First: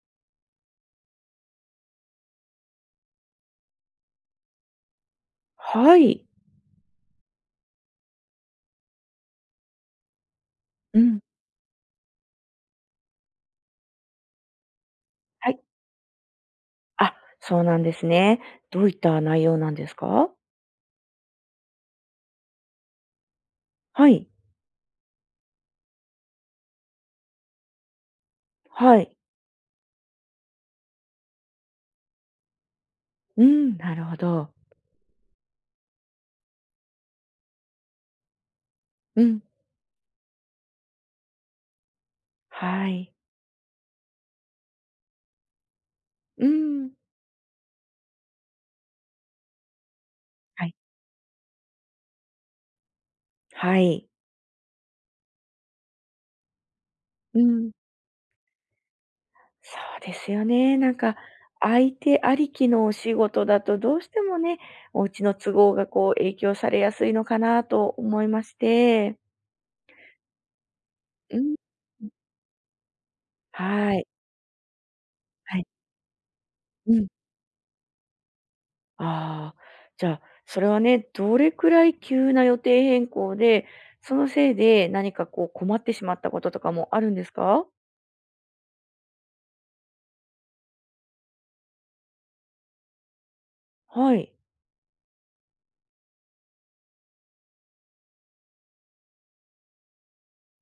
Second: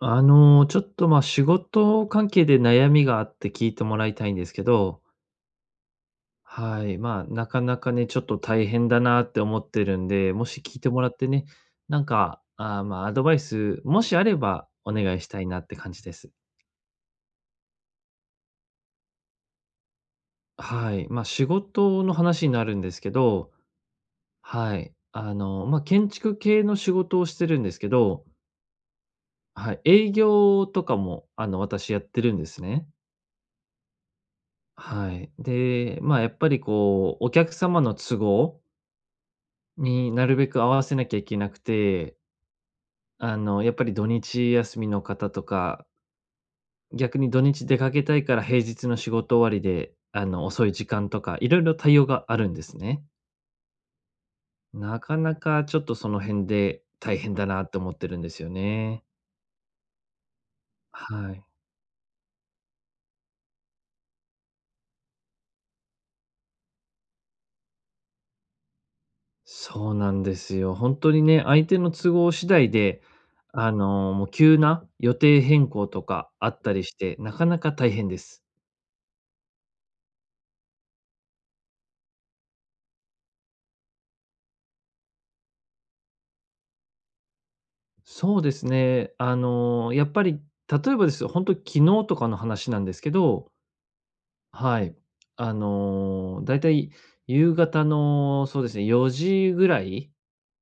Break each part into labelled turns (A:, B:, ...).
A: ちょっと、仕事関係で悩みがあって聞いてもらいたいんですけど、
B: はい。
A: はい、なかなかね、ちょっと大変だなって思ってるんで、もし聞いて
B: う
A: もらっ
B: ん。
A: てね、アドバイス、もしあればお願いしたい
B: は
A: な
B: い。
A: って感じです。
B: あ、そうなんですね。どういった内容なんですか？
A: はい、仕事の話になるんですけど、
B: はい。
A: はい、建築系の仕事をしてるんですけど、
B: はい。
A: はい、営業とかも、私やってるんですね。
B: うん、なるほど。
A: はい。で、やっぱりこう、お客様の都合
B: うん。
A: になるべく合わせなきゃいけなくて、
B: はい。
A: やっぱり土日休みの方とか、
B: うん。
A: 逆に土日出かけたいから平日の仕事終わりで、遅
B: は
A: い
B: い。
A: 時間とか、いろいろ対応があるんですね。
B: はい。
A: なかなかちょっとその辺で大変
B: う
A: だなっ
B: ん。
A: て思ってるんですよね。
B: そうですよね。なんか、
A: はい。
B: 相手ありきのお仕事だとどうしてもね、お家の都合がこう影響されやすいのかなと思いまして。
A: そうなんですよ。本当に
B: う
A: ね、
B: ん。
A: 相手の都合次第で、
B: はい。
A: もう急な予定
B: はい。
A: 変更とかあったり
B: う
A: し
B: ん。
A: て、なかなか大変です。
B: ああ、じゃあ、それはね、どれくらい急な予定変更で、そのせいで何かこう困ってしまったこととかもあるんですか？
A: そうですね。やっぱり、例えばですよ、本当昨日とかの話なんですけど、
B: はい。
A: はい。だいたい夕方の、そうですね、4時ぐらい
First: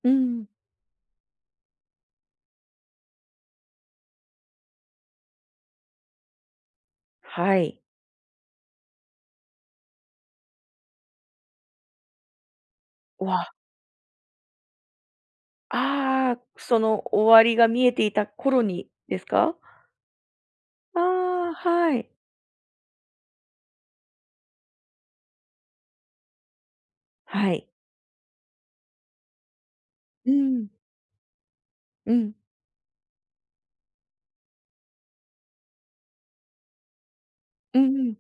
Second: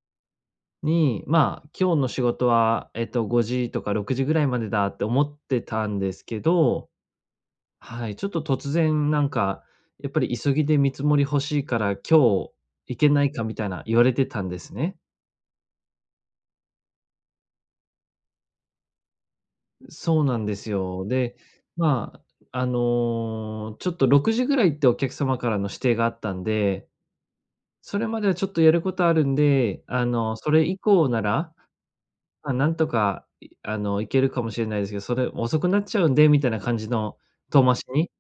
B: うん。
A: に、今日の仕事は、5時とか6時ぐらいまでだって思ってたんですけど、
B: はい。
A: はい、ちょっと突然やっぱり急ぎで見積もり欲しいから、今日行けな
B: う
A: いか
B: わ、
A: みたいな言われてたんですね。
B: ああ、その終わりが見えていた頃にですか？
A: そうなんです
B: あ
A: よ。で、
B: あ、はい。
A: まちょっと6時ぐらいってお客様からの指定があったんで、
B: はい。
A: それまではちょっとやることあるんで、
B: う
A: それ
B: ん、
A: 以降なら、
B: うん、
A: なんとか、いあの、行けるかもしれないですけど、それ遅くなっちゃうんでみたいな感じの遠回
B: う
A: し
B: んう
A: に、
B: ん。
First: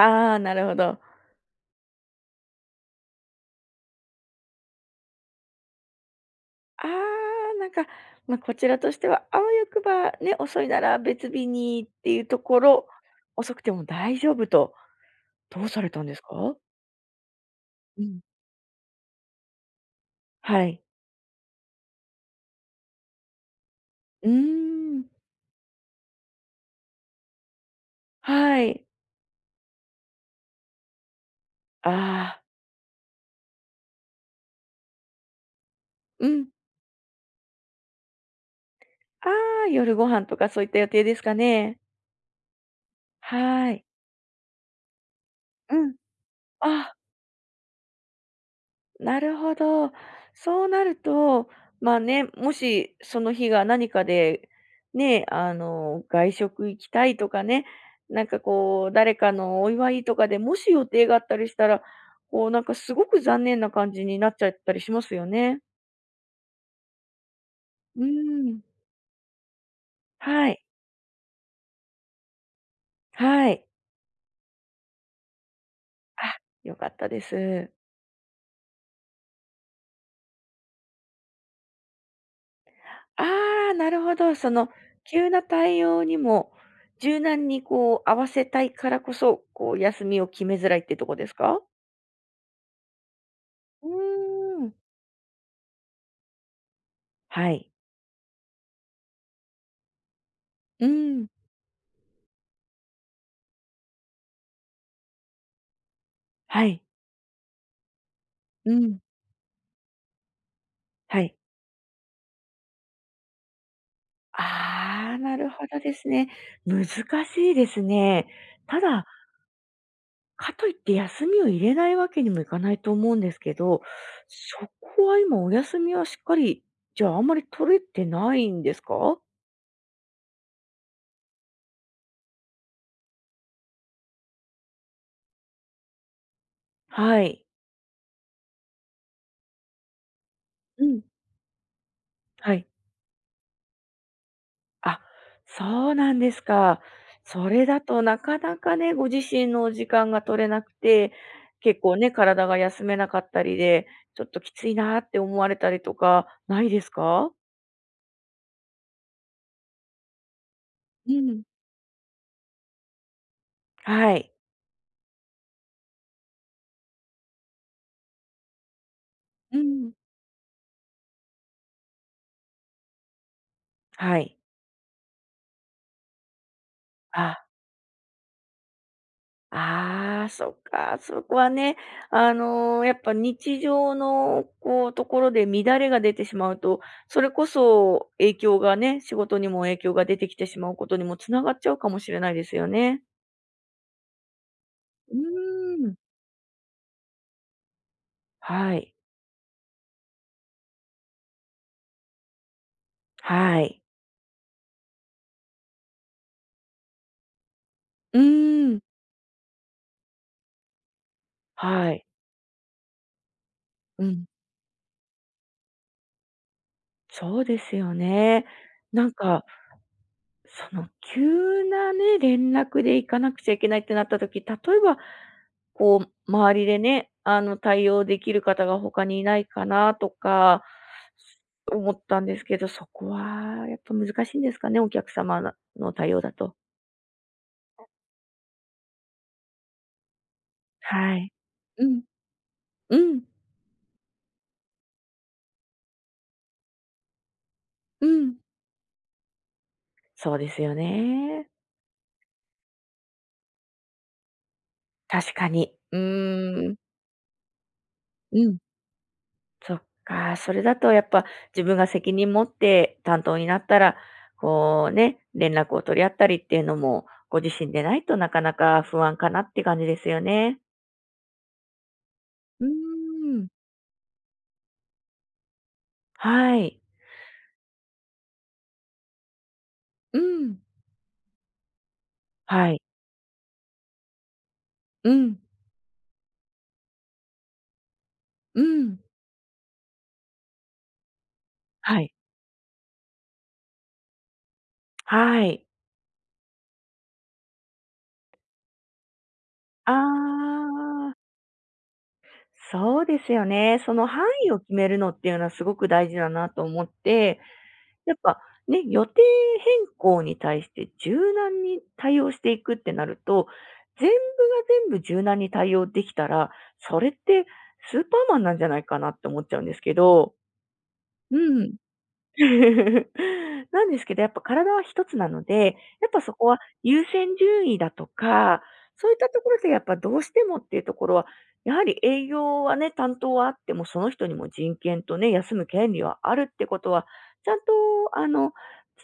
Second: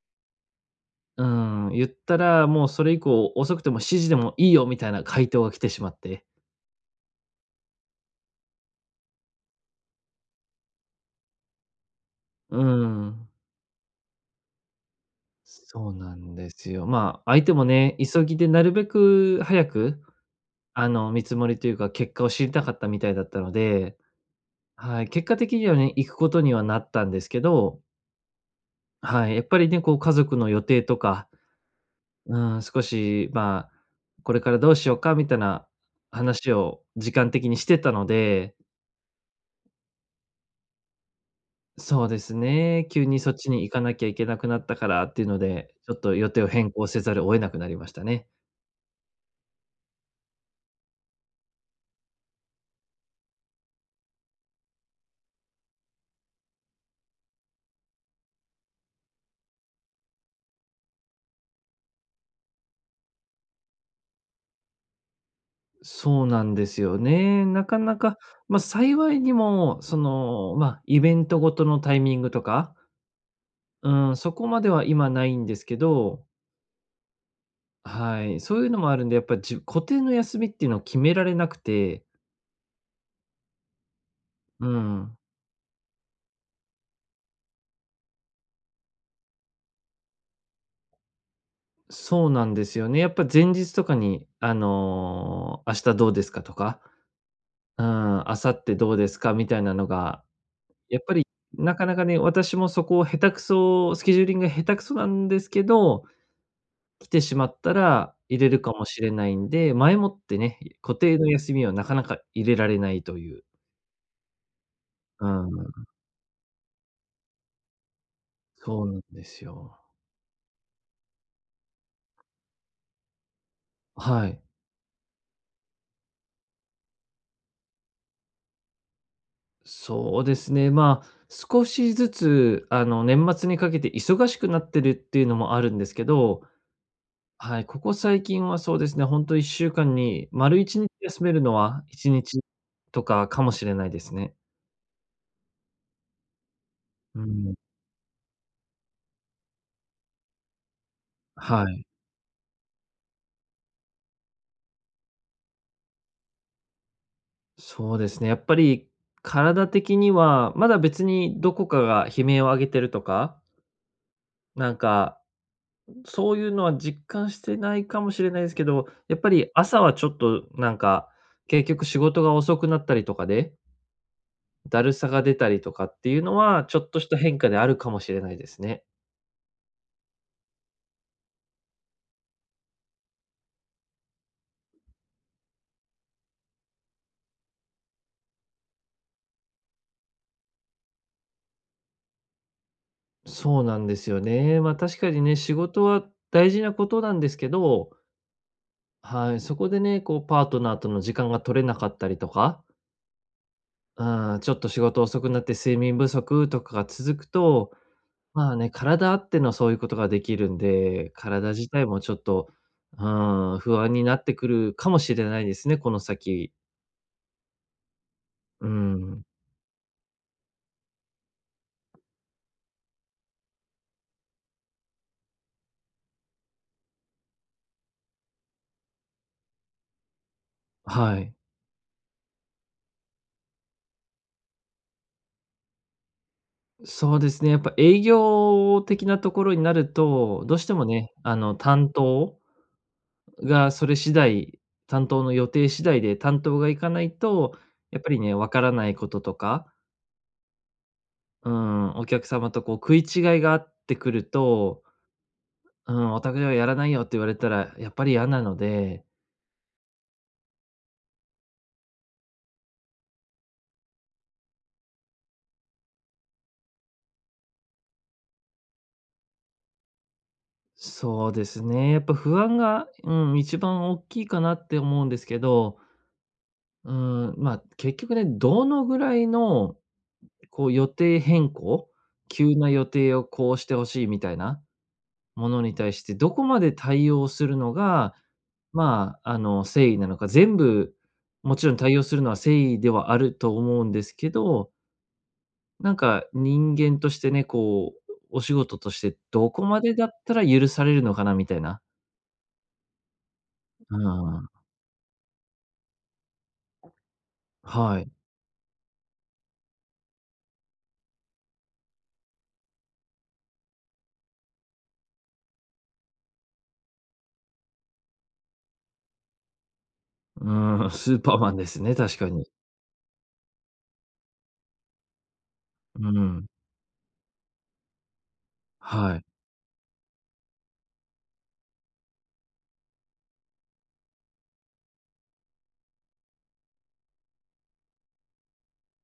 B: ああ、なるほど。
A: う言ったら、もうそれ以降遅くても7時でもいいよみたいな回答が来てしまって。
B: ああ、なんか、まあ、こちらとしてはあわよくばね、遅いなら別日にっていうとこ
A: う
B: ろ、
A: ん、
B: 遅くても大丈夫と、どうされ
A: そう
B: たんで
A: な
B: す
A: んで
B: か？
A: すよ。相手もね、
B: うん。
A: 急ぎでなるべく早く、
B: はい。
A: 見積もりというか、結果を知りたかったみたいだったので、
B: うー
A: は
B: ん。
A: い、結果的にはね、行くことにはなったんですけど、
B: はい。
A: はい、やっぱりね、こう家族の予定とか、
B: あ
A: う
B: あ。
A: ん、少し、これからどうしようかみたいな
B: うん。
A: 話を時間的にしてたので、
B: ああ、夜ご飯とかそういった予定ですかね？
A: そうですね、急にそっちに
B: は
A: 行か
B: い。
A: なきゃいけなくなったからっていうので、
B: う
A: ちょ
B: ん。
A: っと予定を変更
B: あ、
A: せざるを得なくなりましたね。
B: なるほど。そうなると、まあね、もしその日が何かで、ね、外食行きたいとかね、なんかこう、誰かのお祝いとかで、もし予定があったりしたら、こうなんかすごく残念な感じになっちゃったりしますよね。
A: そうなんですよね。なかな
B: う
A: か、
B: ん。
A: 幸いにも、
B: はい、
A: イベントごとのタイミングとか、
B: はい。
A: うん、そこまでは今ないんですけど、
B: あ、良かったです。
A: はい、そういうのもあるんで、やっぱじ固定の休みっていうのを決められなくて、
B: ああ、なるほど。そ
A: う
B: の
A: ん、
B: 急な対応にも柔軟にこう合わせたいからこそ、こう休みを決めづらいってとこですか？
A: そうなんですよね。やっぱ前日と
B: う
A: かに、
B: ーん。
A: 明日どうですかとか、
B: はい。
A: うん、明後日どうですかみたいなのが、
B: う
A: やっぱり
B: ん。
A: なかなかね、私もそこを下手くそスケジューリングが下手くそなんですけど、
B: はい。
A: 来てしまったら、入れる
B: う
A: かも
B: ん。
A: しれないんで、前もってね、固定
B: は
A: の
B: い。
A: 休みはなかなか入れられないという。
B: ああ、
A: う
B: な
A: ん、
B: るほどですね。難しいですね。た
A: そうなん
B: だ、
A: ですよ。
B: かといって休みを入れないわけにもいかないと思うんですけど、
A: はい。
B: そこは今お休みはしっかり、じゃあ、あんまり取れてないんですか？
A: そうですね、少しずつ、年末にかけて忙しくなってるっていうのもあるんですけど、
B: はい。
A: はい、ここ最近はそうですね、本当と1週間に丸1
B: う
A: 日
B: ん、
A: 休めるのは1日
B: はい。
A: とかかもしれないですね。
B: あ、そうなんですか。
A: う
B: そ
A: ん、
B: れだとなかなかね、ご自身の時間が取れなくて、
A: は
B: 結
A: い。
B: 構ね、体が休めなかったりで、ちょっときついなって思われたりとかないですか？
A: そうですね。やっぱり体的には、まだ別
B: う
A: に
B: ん。
A: どこかが悲鳴を上げてるとか、
B: はい。
A: なんか、そういうのは実感してないかもしれないですけど、やっぱり
B: う
A: 朝
B: ん。
A: はちょっと結局仕事が遅くなったりとかで、
B: はい。
A: だるさが出たりとかっていうのは、ちょっとした
B: あ。
A: 変化であるかもしれないですね。
B: ああ、そっか、そこはね、やっぱ日常のこう、ところで乱れが出てしまうと、それこそ影響がね、仕事にも影響が出てきてしまうことにもつながっちゃうかもしれないですよね。
A: そうなんですよね。まあ確か
B: う
A: にね、仕事
B: ーん。
A: は大事なことなんですけど、
B: はい、
A: はい、そこでね、こうパートナーとの時間が取れなかったりとか、
B: はい。
A: ああ、ちょっと仕事遅くなって睡眠不足とかが続くと、
B: う
A: まあ
B: ー
A: ね、
B: ん。
A: 体あってのそういうことができるんで、体自体
B: は
A: も
B: い。
A: ちょっと、不安
B: う
A: にな
B: ん。
A: ってくるかもしれないですね、この先。
B: そうですよね。
A: う
B: なん
A: ん、
B: か、その急なね、連絡で行かなくちゃいけないってなった時、例えば、こう周りでね、対応できる方が他にいないかなとか、
A: はい。
B: 思ったんですけど、そこはやっぱ難しいんですかね、お客様の対応だと。
A: そうですね、やっぱ営業的なところになると、どうしてもね、
B: はい。う
A: 担
B: ん、
A: 当
B: うん、
A: がそれ次第、担当の予定次第で担当がいかないと、やっ
B: う
A: ぱりね、
B: ん。
A: わからないこととか、
B: そうですよね。
A: うん、お客様とこう食い違いがあってくると、
B: 確かに。
A: う
B: う
A: ん、オタクではや
B: ー
A: ら
B: ん。
A: ないよって言われたら、やっぱり嫌
B: う
A: なの
B: ん。
A: で、
B: そっか、それだとやっぱ自分が責任持って担当になったら、こうね、連絡を取り合ったりっていうのも、ご自身でないとなかなか不安かなって感じですよね。
A: そうですね、やっぱ不安
B: うー
A: が、
B: ん。
A: 一番大きいかなって思うんですけど、
B: はい。
A: う結局ね、どのぐらいの、
B: うん。
A: こう予定変更、急な
B: はい。
A: 予定をこうしてほしいみたいな
B: うん。
A: ものに対して、どこまで対応するのが、
B: うん。
A: 誠意なのか、全部もちろん対
B: は
A: 応
B: い。
A: するのは誠意ではあると思うんですけど、
B: はい。
A: 人間としてね、お仕事としてどこま
B: あ
A: でだったら許されるのか
B: あ、
A: なみたいな。
B: そうですよね。そ
A: う
B: の範
A: ん。
B: 囲を決めるのっていうのはすごく大事だなと思って、
A: はい。
B: やっぱね、予定変更に対して柔軟に対応していくってなると、全部が全部柔軟に対応できたら、それってスーパーマンなんじゃないかなって思っちゃうんですけど。
A: うん、スーパ
B: う
A: ーマンで
B: ん
A: すね、確かに。
B: なんですけど、やっぱ体は一つなので、や
A: う
B: っぱそ
A: ん。
B: こは優先順位だとか、そうい
A: は
B: っ
A: い。
B: たところでやっぱどうしてもっていうところは、やはり営業はね、担当はあっても、その人にも人権とね、休む権利はあるってことは、ちゃんと、あの、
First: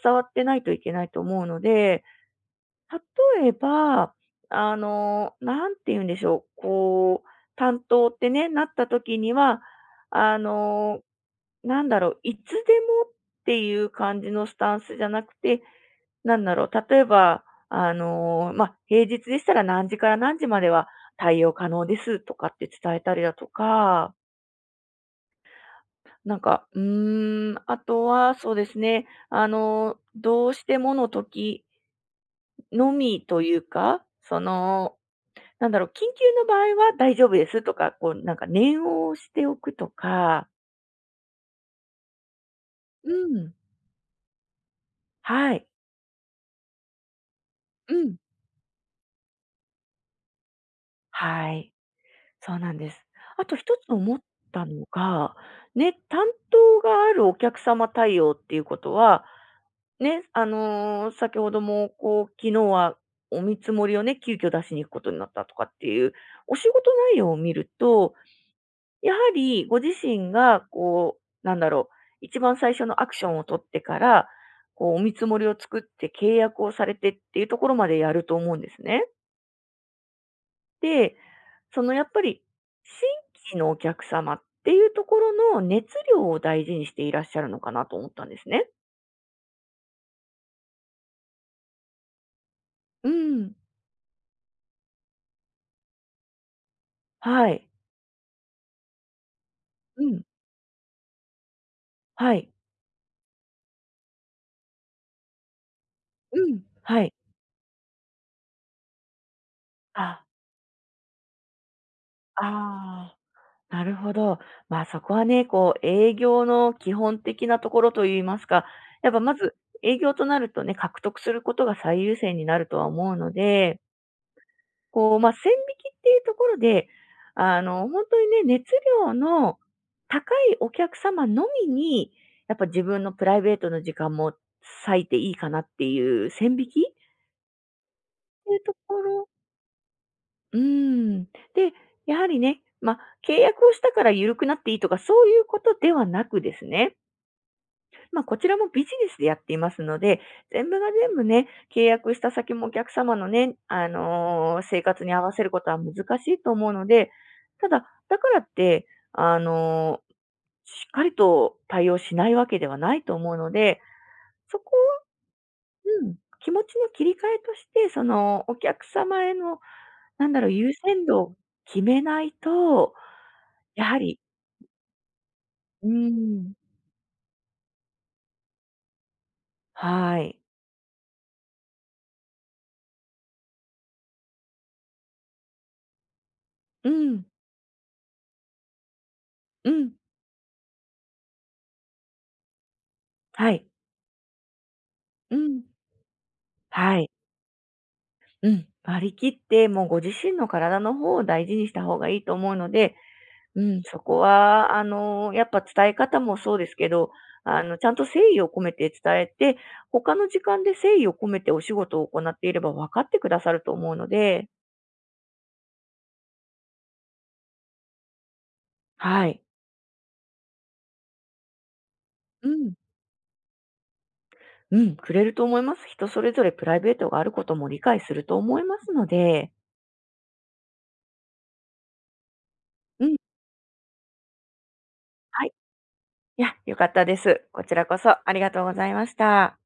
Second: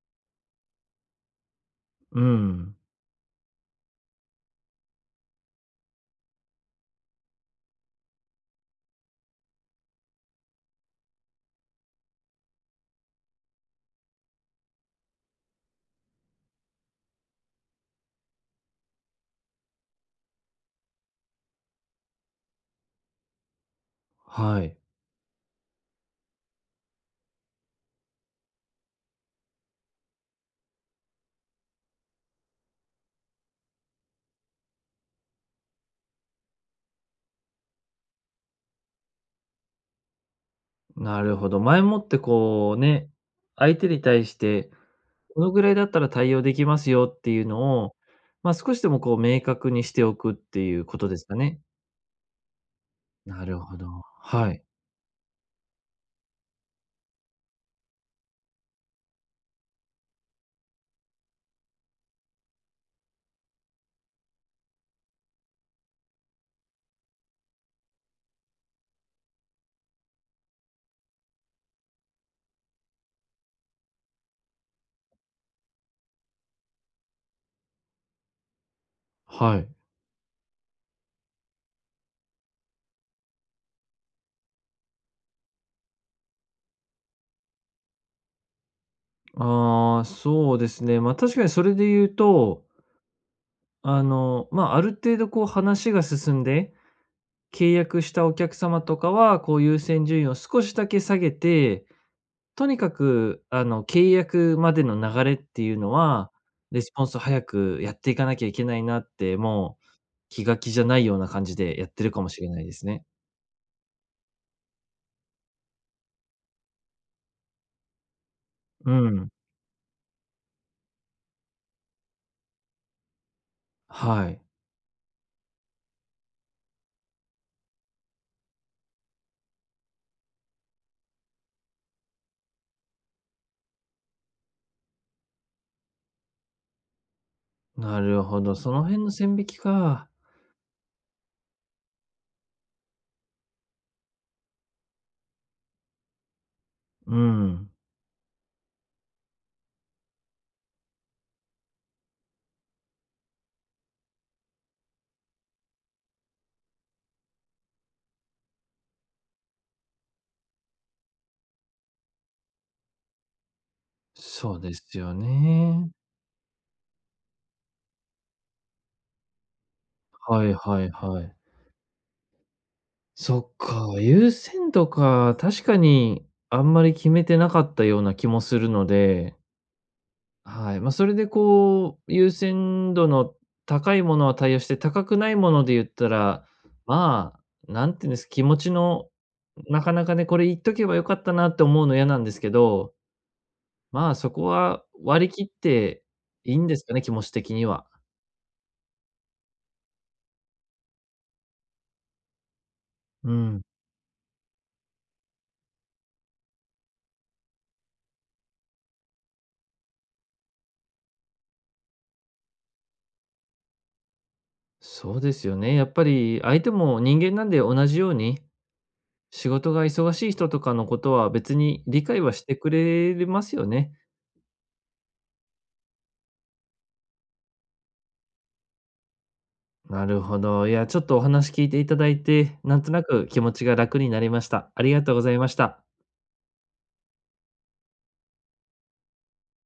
B: 伝わってないといけないと思うので、
A: うん。
B: 例えば、なんて言うんでしょう、こう、担当ってね、なった時には、あの、なんだろう、いつでもっていう感じのスタンスじゃなくて、なんだろう、例えば、まあ、平日でしたら何時から何時までは対応可能ですとかって伝えたりだとか、
A: はい。
B: なんか、あとはそうですね、どうしてもの時のみというか、その、なんだろう、緊急の場合は大丈夫ですとか、こうなんか念を押しておくとか。
A: なるほど。前もってこう
B: う
A: ね、
B: ん。
A: 相手に対して、この
B: は
A: ぐ
B: い。
A: らいだったら対応できますよっていうの
B: う
A: を、
B: ん。
A: 少しでもこう明確にしておくっていうことですか
B: は
A: ね。
B: い。そうなんです。あ
A: な
B: と
A: る
B: 一
A: ほど。
B: つ思っ
A: はい。
B: たのが、ね、担当があるお客様対応っていうことは、ね、先ほども、こう、昨日はお見積もりをね、急遽出しに行くことになったとかっていう、お仕事内容を見ると、やはりご自身が、こう、なんだろう、一番最初のアクションを取ってから、こう、お見積もりを作って契約をされてっていうところまでやると思うんですね。
A: はい。
B: で、そのやっぱり、新規のお客様っていうところの熱量を大事にしていらっしゃるのかなと思ったんですね。
A: ああ、そうですね。確かにそれで言うと
B: うん。
A: ある程度こう話が進んで、
B: はい。
A: 契約したお客様とかは、こう優
B: う
A: 先順
B: ん。
A: 位を少しだけ下げて、
B: はい。
A: とにかく契約までの流れっていうのは、
B: うん。
A: レスポ
B: は
A: ン
B: い。
A: スを早くやっていかなきゃいけないなって、もう
B: あ、
A: 気が気じゃないような感じでやってるかもしれないですね。
B: ああ、なるほど。まあ、そこはね、こう、営業の基本的なところといいますか、
A: う
B: やっぱ
A: ん。
B: まず営業となるとね、獲得することが最優先になるとは思うので、
A: はい。
B: こう、まあ、線引きっていうところで、本当にね、熱量の高いお客様のみに、やっぱ自分のプライベートの時間も割いていいかなっていう線引きっ
A: なるほ
B: て
A: ど、
B: いう
A: そ
B: と
A: の
B: こ
A: 辺の
B: ろ、
A: 線引きか。
B: うん。で、やはりね、まあ、契約をしたから緩くなっていいとか、そういうことではなくですね、
A: うん。
B: まあ、こちらもビジネスでやっていますので、全部が全部ね、契約した先もお客様のね、生活に合わせることは難しいと思うので、ただ、だからって、あのーしっかりと対応しないわけではないと思うので、
A: そ
B: そ
A: う
B: こ
A: で
B: を、
A: すよね。
B: うん、気持ちの切り替えとして、そのお客様への、なんだ
A: は
B: ろう、
A: い
B: 優
A: はい
B: 先度
A: は
B: を
A: い。
B: 決めないと、
A: そっ
B: やは
A: か、
B: り、
A: 優先度か、確か
B: う
A: に
B: ん、
A: あんまり決めてなかったような気もするので、
B: はい、
A: はい。それでこう、優先度の高いものは対応して、高くないもので言ったら、
B: うん、
A: まなんていうんです、気持ちの
B: う
A: な
B: ん、
A: かなかね、これ言っとけばよかったなって思うの嫌なんですけど、
B: はい、
A: まあ、そこは割り
B: う
A: 切っ
B: ん、
A: ていいんですか
B: は
A: ね、
B: い。
A: 気持ち的には。
B: うん。割り切って、もうご自身の体の方を大事にした方がいいと思うので、
A: うん、
B: うん、そこは、やっぱ伝え方もそうですけど、ちゃんと誠意を込めて伝えて、他の時間で誠意を込めてお仕事を行っていれば分かってくださると思うので、
A: そうですよね。やっぱり相手も人間なんで同じように
B: はい。
A: 仕事が忙しい人とかのことは別に理解はし
B: う
A: てく
B: ん。
A: れますよね。
B: うん、くれると思います。人それぞれプライベートがあることも理解すると思いますので、
A: なるほど。いや、ちょっとお話聞いていただいて、なんとな
B: うん。
A: く気持ちが楽になりました。ありがとうござい
B: は
A: ま
B: い。
A: した。
B: いや、よかったです。こちらこそありがとうございました。